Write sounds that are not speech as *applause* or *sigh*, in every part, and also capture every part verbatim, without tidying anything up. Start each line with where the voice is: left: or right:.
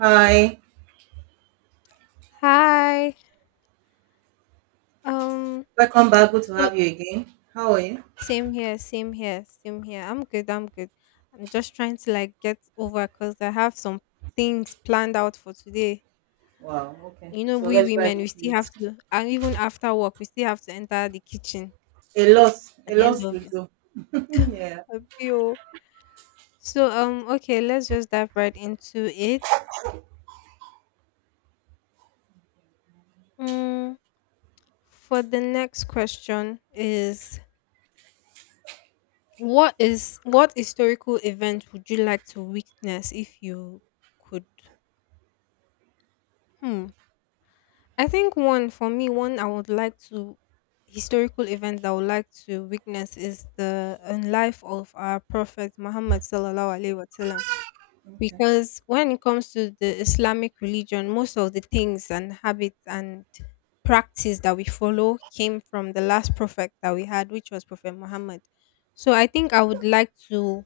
right: Hi,
left: Hi. Um
right: welcome back. Good to
left: so
right: have you again. How are you?
left: same here, same here, same here. I'm good, I'm good. I'm just trying to like get over cuz I have some things planned out for today.
right: Wow, okay.
left: You know,
right: So
left: we
right: let's dive
left: women we
right: into
left: still
right: it.
left: have to and even after work we still have to enter the kitchen
right: A lot,
left: at
right: a
left: the
right: lot
left: end of
right: to
left: it.
right: do. Mm. Yeah,
left: Okay, oh. So um okay, let's just dive right into it. Mm, for the next question is what is what historical event would you like to witness if you could? Hmm. I think one for me, one I would like to historical event that I would like to witness is the in life of our Prophet Muhammad sallallahu alaihi wasallam.
right: okay.
left: Because when it comes to the Islamic religion, most of the things and habits and practice that we follow came from the last prophet that we had, which was Prophet Muhammad. So I think I would like to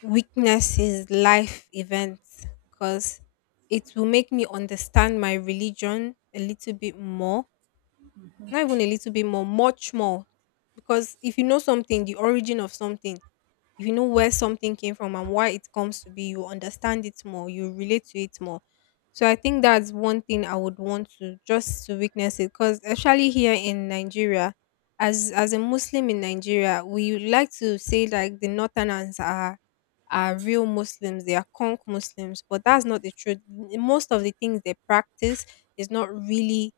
left: witnesses life events because it will make me understand my religion a little bit more. Not even a little bit more, much more. Because if you know something, the origin of something, you know where something came from and why it comes to be, you understand it more, you relate to it more. So I think that's one thing I would want to, just to witness it, because especially here in Nigeria, as as a Muslim in Nigeria, we like to say like the northerners are are real Muslims, they are conk Muslims, but that's not the truth. N- most of the things they practice is not really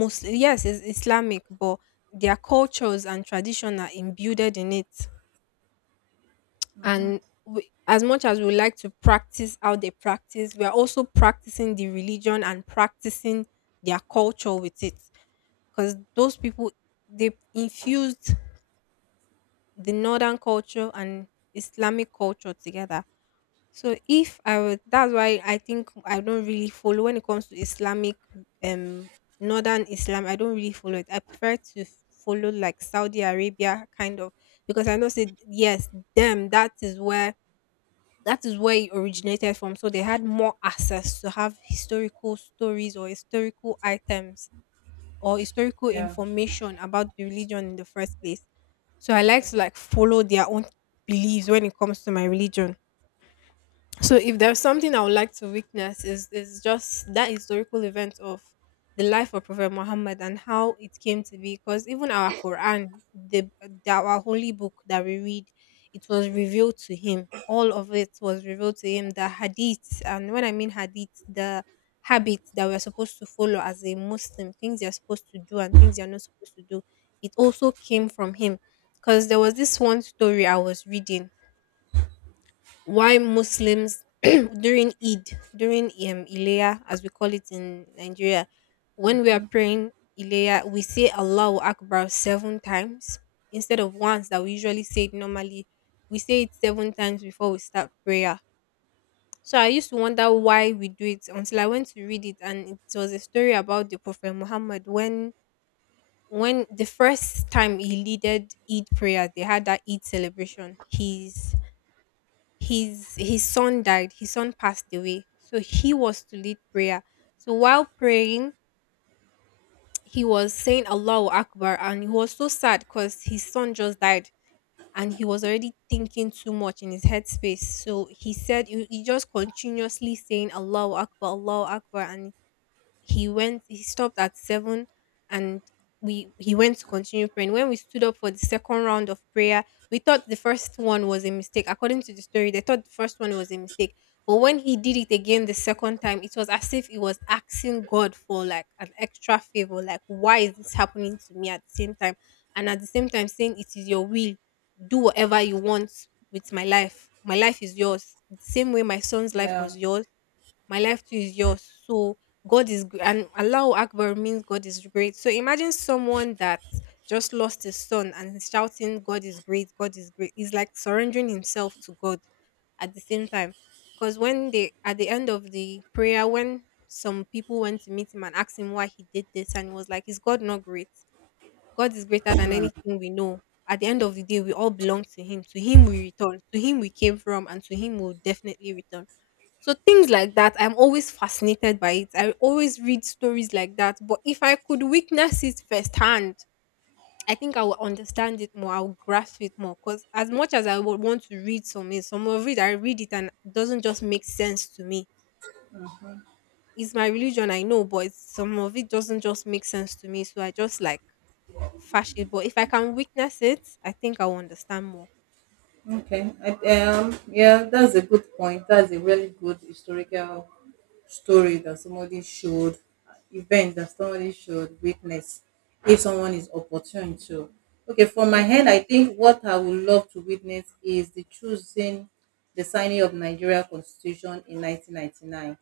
left: Muslim. Yes, it's Islamic, but their cultures and tradition are imbued in it. And we, as much as we like to practice how they practice, we are also practicing the religion and practicing their culture with it, because those people, they infused the northern culture and Islamic culture together. So if I would, that's why I think I don't really follow when it comes to Islamic um northern Islam. I don't really follow it. I prefer to follow like Saudi Arabia kind of, because I know say yes them, that is where that is where it originated from. So they had more access to have historical stories or historical items or historical
right: Yeah,
left: information about the religion in the first place. So I like
right: okay.
left: to like follow their own beliefs when it comes to my religion. So if there's something I would like to witness is is just that historical event of the life of Prophet Muhammad and how it came to be. Because even our Quran, the, the our holy book that we read, it was revealed to him. All of it was revealed to him. The hadith, and when I mean hadith, the habits that we're supposed to follow as a Muslim, things you're supposed to do and things you're not supposed to do. It also came from him. Because there was this one story I was reading why Muslims *clears throat* during Eid, during um, Ileya, as we call it in Nigeria, when we are praying Ileya, we say Allahu Akbar seven times instead of once that we usually say it normally. We say it seven times before we start prayer. So I used to wonder why we do it until I went to read it, and it was a story about the Prophet Muhammad when when the first time he leaded Eid prayer, they had that Eid celebration. His his his son died, his son passed away, so he was to lead prayer. So while praying, he was saying Allahu Akbar, and he was so sad because his son just died, and he was already thinking too much in his headspace. So he said he, he just continuously saying Allahu Akbar, Allahu Akbar, and he went he stopped at seven. And we he went to continue praying. When we stood up for the second round of prayer, we thought the first one was a mistake. According to the story, they thought the first one was a mistake. But when he did it again the second time, it was as if he was asking God for like an extra favor. Like, why is this happening to me at the same time? And at the same time saying, it is your will. Do whatever you want with my life. My life is yours. The same way my son's life
right: Yeah,
left: was yours, my life too is yours. So God is gr- and Allahu Akbar means God is great. So imagine someone that just lost his son and is shouting, God is great, God is great. He's like surrendering himself to God at the same time. Because when they at the end of the prayer, when some people went to meet him and asked him why he did this, and he was like, is God not great? God is greater than anything we know. At the end of the day, we all belong to Him. To Him we return. To Him we came from, and to Him we'll definitely return. So things like that, I'm always fascinated by it. I always read stories like that. But if I could witness it firsthand, I think I will understand it more. I will grasp it more. Because as much as I would want to read some, is- some of it I read it and it doesn't just make sense to me. It's my religion, I know, but it's, some of it doesn't just make sense to me. So I just like Fash it, but if I can witness it, I think I will understand more.
right: okay. I, um, yeah, that's a good point. That's a really good historical story that somebody showed, event that somebody should witness if someone is opportune to. Okay, from my end,
left: Mhm.
right: I think what I would love to witness is the choosing the signing of Nigeria Constitution in nineteen ninety-nine.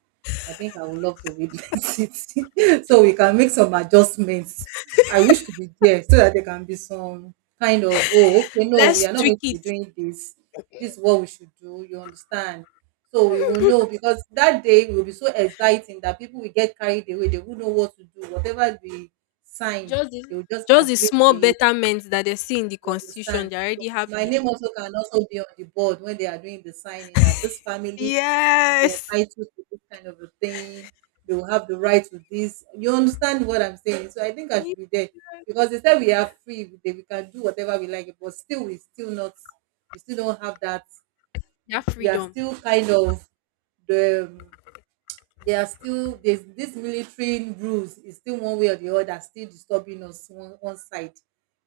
right: I think I would love to witness *laughs* it so we can make some adjustments. I wish to be there so that there can be some kind of, oh, okay, no, we
left: Let's
right: are not
left: tweak
right: going to be
left: it.
right: doing this. This is what we should do. You understand? So we will know
left: *laughs*
right: because that day will be so exciting that people will get carried away. They will know what to do. Whatever we sign,
left: Just the,
right: they will just
left: just the
right: agree
left: small
right: with it.
left: betterment that they see in the
right: You
left: constitution,
right: understand?
left: they're already
right: So my
left: happy.
right: name also can also be on the board when they are doing the signing, that this family will be
left: Yes.
right: entitled to this kind of a thing. They will have the right to this. You understand what I'm saying? So I think I
left: Need
right: should be there because they said we are free. We we can do whatever we like, but still we still not. We still don't have that.
left: their
right: We are
left: freedom.
right: still kind of the um, they are still, there's this military rules is still one way or the other still disturbing us one one side.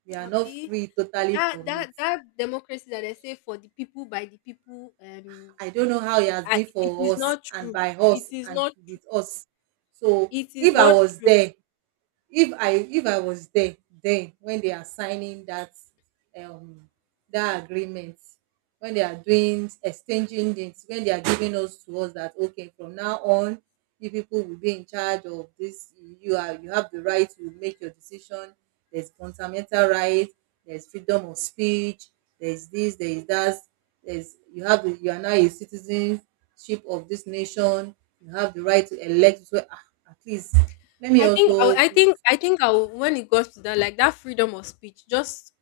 right: We are not
left: Abi,
right: free totally
left: that
right: from it.
left: that that democracy that they say for the people by the people, um,
right: I don't know how it has
left: I,
right: been
left: it is
right: for us
left: not
right: and
left: true.
right: by
left: It
right: us
left: is
right: and
left: not. True.
right: with us. So
left: It is
right: if I
left: not
right: was
left: true.
right: there, if i if i was there, then when they are signing that um that agreement, when they are doing exchanging things, when they are giving us to us that okay, from now on you people will be in charge of this. You are you have the right to make your decision. There's fundamental right, there's freedom of speech, there's this, there is that, there's, you have the, you are now a citizenship of this nation. You have the right to elect. So ah, at least let me
left: I think I,
right: also
left: I
right: put.
left: think I think I would- when it got to that, like that freedom of speech, just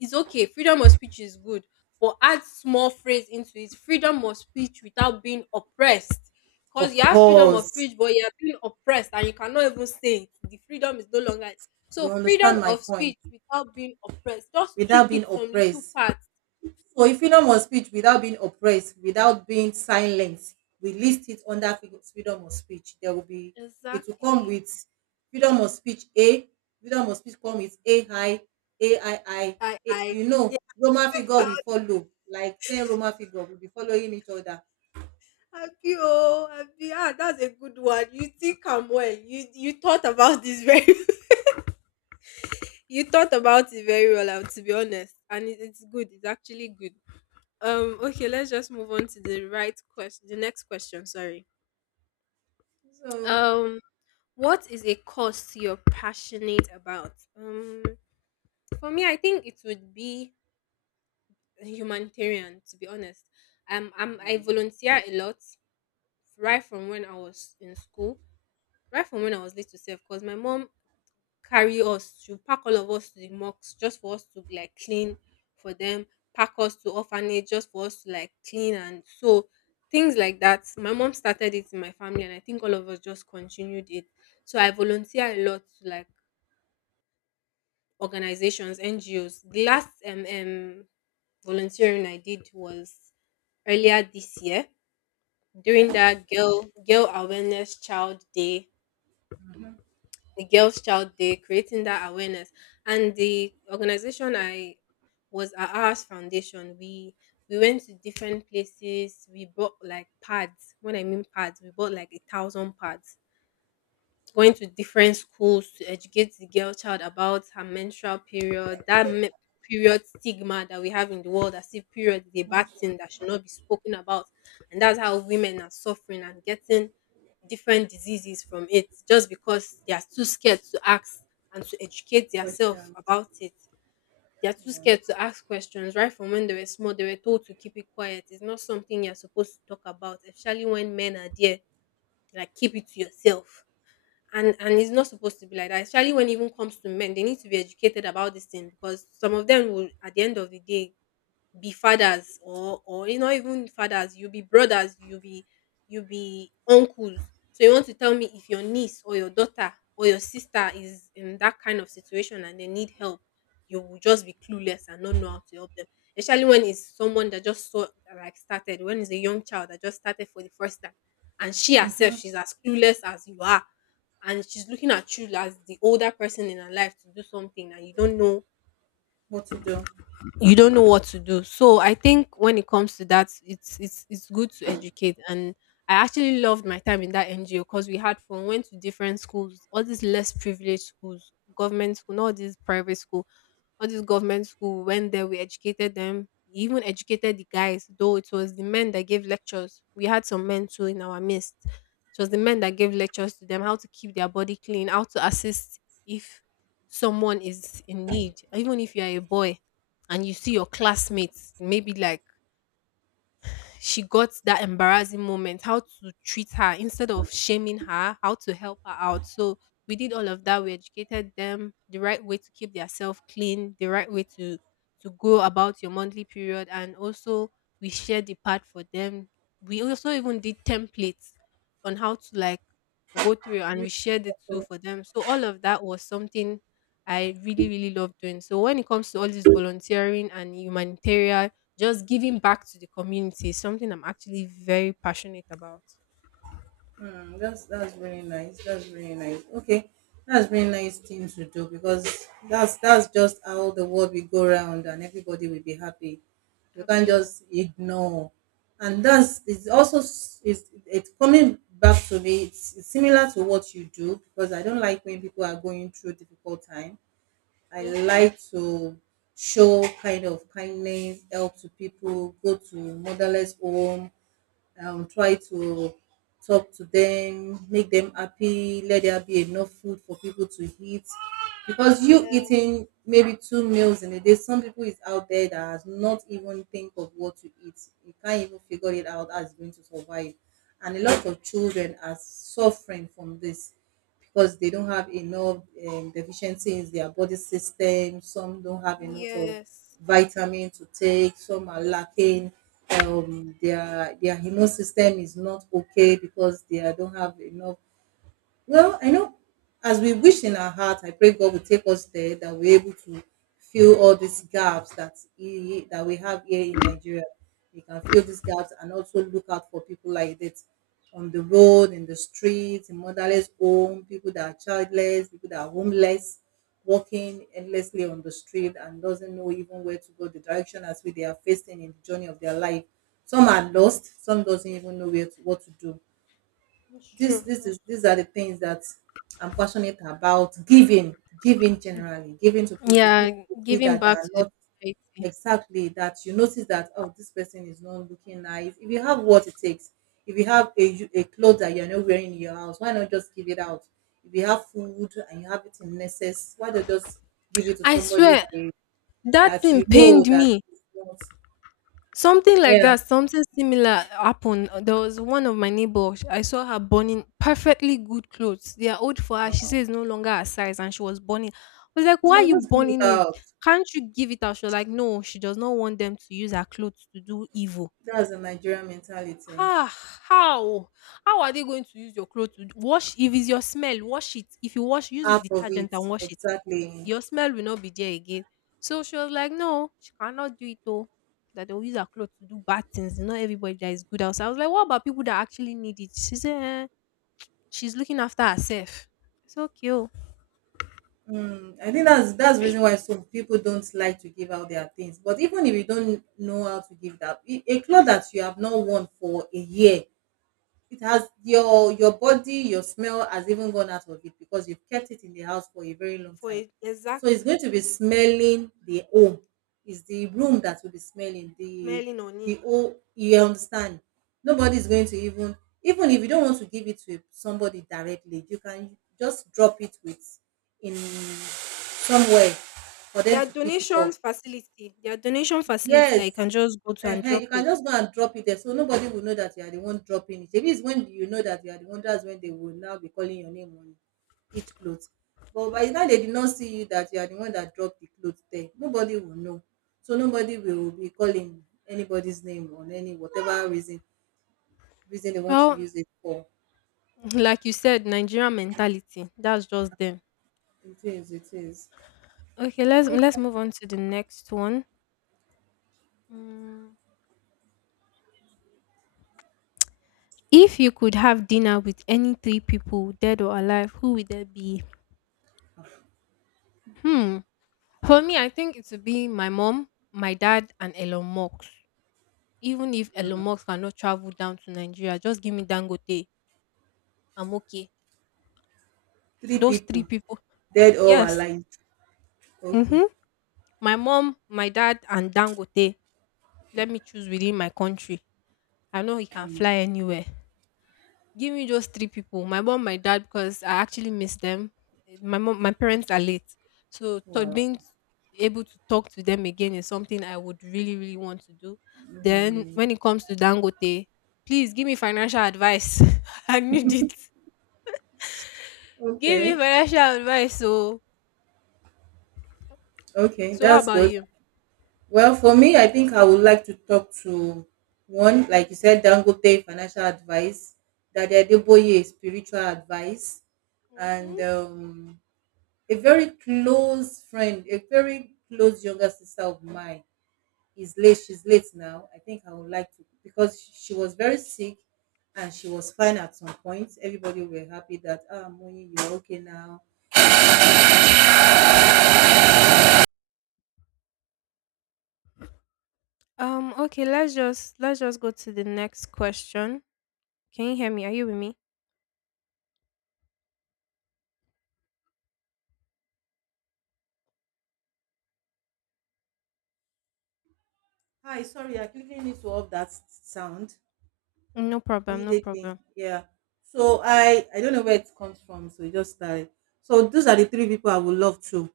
left: is okay. Freedom of speech is good, but add small phrase into it. Freedom of speech without being oppressed. Cause
right: Of
left: you have freedom of
right: course,
left: speech, but you are being oppressed and you cannot even say it. The freedom is no longer. So
right: you
left: freedom
right: understand my
left: of
right: point.
left: speech without being oppressed. Just tweak
right: Without being
left: it some little
right: oppressed.
left: parts.
right: So, if freedom of speech without being oppressed, without being silenced, we list it under fre- freedom of speech. There will be, it will come
left: Exactly.
right: with freedom of speech A, freedom of speech come with A I, A I I.
left: I I
right: you know, Roman figure we follow, like ten Roman figure, we'll be following each other.
left: happy oh happy ah, that's a good one. You think I'm well. You you thought about this very *laughs* you thought about it very well, I to be honest, and it, it's good. It's actually good. Um, okay, let's just move on to the right question. The next question, sorry.
right: So,
left: Um, what is a cause you're passionate about? Um, for me, I think it would be humanitarian. To be honest, um, I'm I volunteer a lot right from when I was in school, right from when I was little self, because my mom carry us. She'll pack all of us to the mosque just for us to like clean for them, pack us to orphanage just for us to like clean and so things like that. My mom started it in my family and I think all of us just continued it. So I volunteer a lot to like organizations, N G Os. The last um, um volunteering I did was earlier this year
right: okay,
left: during that girl girl awareness child day, the Girls Child Day, creating that awareness. And the organization I was our Ours Foundation. We we went to different places. We bought like pads. When I mean pads, we bought like a thousand pads, going to different schools to educate the girl child about her menstrual period, that me- period stigma that we have in the world, as if period is a bad thing that should not be spoken about. And that's how women are suffering and getting different diseases from it just because they are too scared to ask and to educate themselves
right: question.
left: about it. They are too scared to ask questions. Right from when they were small, they were told to keep it quiet. It's not something you're supposed to talk about, especially when men are there. Like, keep it to yourself and and it's not supposed to be like that, especially when it even comes to men. They need to be educated about this thing because some of them will, at the end of the day, be fathers or or you know, even fathers, you be brothers, you be you be uncles. So you want to tell me if your niece or your daughter or your sister is in that kind of situation and they need help, you will just be clueless and not know how to help them, especially when it's someone that just saw, like, started, when it's a young child that just started for the first time, and she herself, she's as clueless as you are, and she's looking at you as the older person in her life to do something and you don't know,
right: What to do?
left: you don't know what to do. So I think when it comes to that, it's it's it's good to educate. And I actually loved my time in that N G O because we had fun, went to different schools, all these less privileged schools, government school, not all these private school, all these government school. Went there, we educated them. We even educated the guys, though it was the men that gave lectures. We had some men too in our midst. It was the men that gave lectures to them, how to keep their body clean, how to assist if someone is in need. Even if you are a boy and you see your classmates, maybe, like, she got that embarrassing moment, how to treat her instead of shaming her, how to help her out. So we did all of that. We educated them the right way to keep their self clean, the right way to to go about your monthly period, and also we shared the part for them. We also even did templates on how to, like, go through, and we shared it too for them. So all of that was something I really, really love doing. So when it comes to all this volunteering and humanitarian, just giving back to the community is something I'm actually very passionate about.
right: Hmm. that's that's really nice. That's really nice. Okay, that's really nice thing to do because that's that's just how the world will go round and everybody will be happy. You can't
left: Abio.
right: just ignore, and that's it's also s- it's it's coming back to me. It's, it's similar to what you do because I don't like when people are going through difficult time. I
left: Mm-hmm.
right: like to show kind of kindness, help to people, go to motherless home, um, try to talk to them, make them happy, let there be enough food for people to eat. Because you
left: Yeah.
right: eating maybe two meals in a day, some people is out there that has not even think of what to eat. You can't even figure it out how it's going to survive. And a lot of children are suffering from this because they don't have enough, um, deficiency in their body system. Some don't have enough of
left: Yes.
right: vitamin to take. Some are lacking. Um, their their immune system is not okay because they are- don't have enough. Well, I know as we wish in our heart, I pray God will take us there that we're able to fill all these gaps that he, that we have here in Nigeria. We can fill these gaps and also look out for people like that on the road, in the streets, in motherless home, people that are childless, people that are homeless, walking endlessly on the street and doesn't know even where to go, the direction as we they are facing in the journey of their life. Some are lost, some doesn't even know where to, what to do.
left: It's
right: this
left: true.
right: this
left: It's
right: is these are the things that I'm passionate about. Giving, giving generally, giving to
left: true.
right: people,
left: Yeah,
right: people you see
left: giving
right: that they
left: back
right: are
left: to the
right: not
left: society.
right: exactly that you notice that, oh, this person is not looking nice. If you have what it takes, if you have a u- a clothes that you're not wearing in your house, why not just give it out? If you have food and you have it in excess, why not just give it to
left: I
right: somebody
left: swear
right: that you,
left: that
right: that
left: thing
right: you know
left: pained
right: that
left: me.
right: is not,
left: Something like
right: yeah.
left: that, something similar happened. There was one of my neighbors. I saw her burning perfectly good clothes. They are old for her. She says it's no longer her size, and she was burning. I was like,
right: You
left: "Why are
right: can
left: you
right: just give it
left: burning it?
right: out.
left: Can't you give it out?" She was like, "No, she does not want them to use her clothes to do evil."
right: That's the Nigerian mentality.
left: Ah, how? How are they going to use your clothes to wash? If it's your smell, wash it. If you wash, use a
right: Half of
left: detergent
right: it,
left: and wash it,
right: exactly.
left: your smell will not be there again. So she was like, no, she cannot do it though. That they'll use her clothes to do bad things. Not everybody that is good outside. I was like, what about people that actually need it? She said, eh, she's looking after herself. It's okay. Oh.
right: Mm, I think that's that's the reason why so people don't like to give out their things. But even if you don't know how to give that, i- a cloth that you have not worn for a year, it has your your body, your smell has even gone out of it because you've kept it in the house for a very long
left: For
right: time.
left: it,
right: So it's
left: exactly.
right: going to be smelling the home. It's the room that will be smelling the
left: Smelling on
right: the
left: it.
right: home. You understand? Nobody's going to even, even if you don't want to give it to somebody directly, you can just drop it with in somewhere for them
left: Their
right: to pick it
left: donation
right: up.
left: facility. Their donation facility that you
right: Yes,
left: can just go to and
right: ehen,
left: drop
right: you can
left: it.
right: just go and drop it there, so nobody will know that you are the one dropping it. Maybe it's when you know that you are the one, that's when they will now be calling your name on each clothes. But by the time they did not see you that you are the one that dropped the clothes there, nobody will know. So nobody will be calling anybody's name on any whatever reason reason they want to
left: Well,
right: use it for.
left: *laughs* like you said, Nigerian mentality. That's just them.
right: It is, it is.
left: Okay, let's let's move on to the next one. Mm. If you could have dinner with any three people, dead or alive, who would that be? Hmm. For me, I think it would be my mom, my dad, and Elon Musk. Even if Elon Musk cannot travel down to Nigeria, just give me Dangote. I'm okay.
right: Three
left: Those three
right: people,
left: people.
right: dead or
left: Yes.
right: alive. Okay.
left: Mm-hmm. My mom, my dad, and Dangote. Let me choose within my country. I know he can fly anywhere. Give me just three people, my mom, my dad, because I actually miss them. My mom, my parents are late, so to
right: Wow.
left: being able to talk to them again is something I would really, really want to do. Then when it comes to Dangote, please give me financial advice. *laughs* I need it. Give me
right: Okay.
left: financial advice. So
right: Okay.
left: so how
right: That's
left: about
right: good.
left: you?
right: Well, for me, I think I would like to talk to one, like you said, Dangote, financial advice; Daddy Adeboye, spiritual advice; and
left: Hmm.
right: um, a very close friend, a very close younger sister of mine is late. She's late now. I think I would like to, because she was very sick and she was fine at some point. Everybody were happy that, ah, Moni, you're okay now.
left: Um. Okay. Let's just let's just go to the next question. Can you hear me? Are you with me?
right: Hi, sorry, I quickly need to off that sound.
left: No problem. No
right: Immediately,
left: problem.
right: yeah, so i i don't know where it comes from, so it just started. So those are the three people I would love to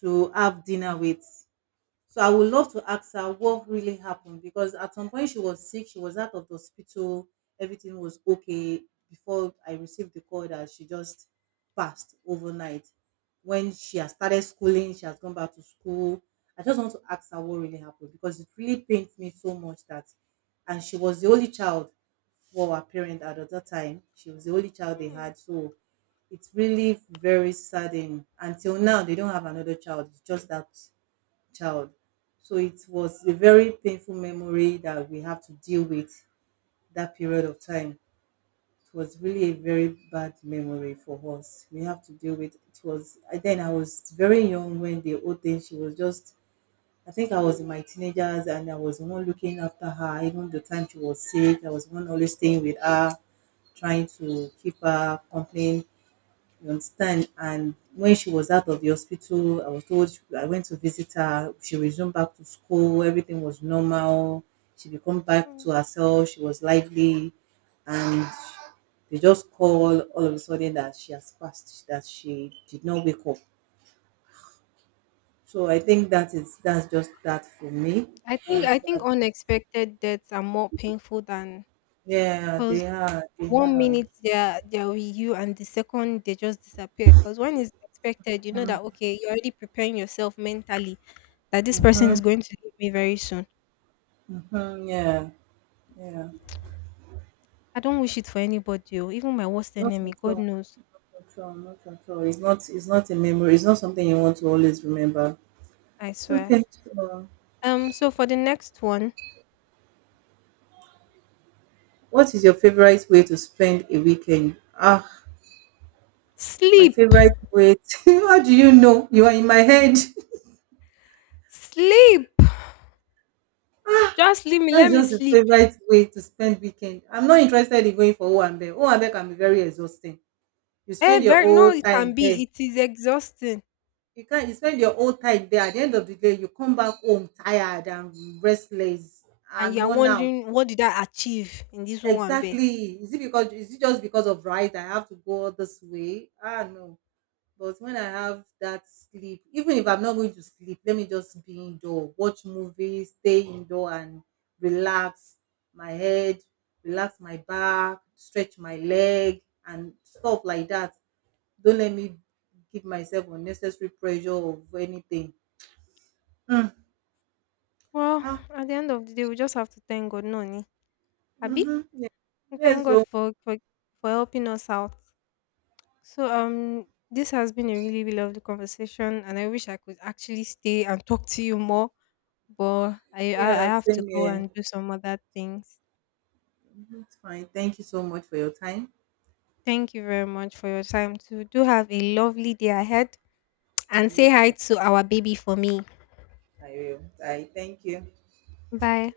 right: to have dinner with. So I would love to ask her what really happened because at some point she was sick, she was out of the hospital, everything was okay before I received the call that she just passed overnight. When she has started schooling, she has gone back to school. I just want to ask her what really happened because it really pains me so much, that, and she was the only child for her parent at that time. She was the only child they had. So it's really very saddening. Until now, they don't have another child. It's just that child. So it was a very painful memory that we have to deal with, that period of time. It was really a very bad memory for us. We have to deal with it. Was then I was very young when the old thing she was just, I think I was in my teenagers and I was the one looking after her even the time she was sick. I was the one always staying with her, trying to keep her company, you understand? And when she was out of the hospital, I was told, she- I went to visit her. She resumed back to school. Everything was normal. She become back
left: Hmm.
right: to herself. She was lively, and they just call all of a sudden that she has passed, that she did not wake up. So I think that is that's just that for me.
left: I think
right: That's
left: I think
right: that.
left: unexpected deaths are more painful than
right: Yeah,
left: because
right: they are. They
left: one
right: are.
left: minute they're they're with you and the second they just disappear. Because when it's expected, you know that okay, you're already preparing yourself mentally that this person
right: Mhm,
left: is going to leave me very soon.
right: mhm. Yeah. Yeah.
left: I don't wish it for anybody, or even my worst
right: Not
left: enemy.
right: at
left: God
right: all.
left: knows,
right: Not not at all. It's not, it's not a memory. It's not something you want to always remember.
left: I swear.
right: Okay, so
left: Um, so for the next one,
right: what is your favorite way to spend a weekend? Ah, my
left: sleep,
right: favorite way to- *laughs* How do you know? You are in my head. *laughs*
left: sleep. Just leave me, let
right: That's
left: me
right: just the
left: sleep.
right: favorite way to spend weekend. I'm not interested in going for Owambe. Owambe can be very exhausting. You
left: Eh,
right: spend your
left: very no,
right: whole
left: it can
right: time
left: be.
right: there.
left: It is exhausting,
right: You can't you spend your whole time there. At the end of the day, you come back home tired and restless
left: and
right: and
left: you're
right: worn out.
left: wondering, what did I achieve in this Owambe?
right: Exactly. Is it because is it just because of, right? I have to go all this way. Ah, no. But when I have that sleep, even if I'm not going to sleep, let me just be indoor, watch movies, stay indoor and relax my head, relax my back, stretch my leg and stuff like that. Don't let me give myself unnecessary pressure of anything. Mm.
left: Well,
right: Ah,
left: at the end of the day, we just have to thank God, no Abi,
right: mm-hmm.
left: we thank
right: Yes,
left: God
right: so
left: for, for for helping us out. So um, this has been a really, really lovely conversation, and I wish I could actually stay and talk to you more, but I I, I
right: yeah,
left: have to
right: same
left: go
right: here.
left: and do some other things.
right: Mhm, it's fine. Thank you so much for your time.
left: Thank you very much for your time too. Do have a lovely day ahead, and
right: And
left: say
right: you
left: hi
right: too.
left: to our baby for me.
right: I will. I thank you.
left: Bye.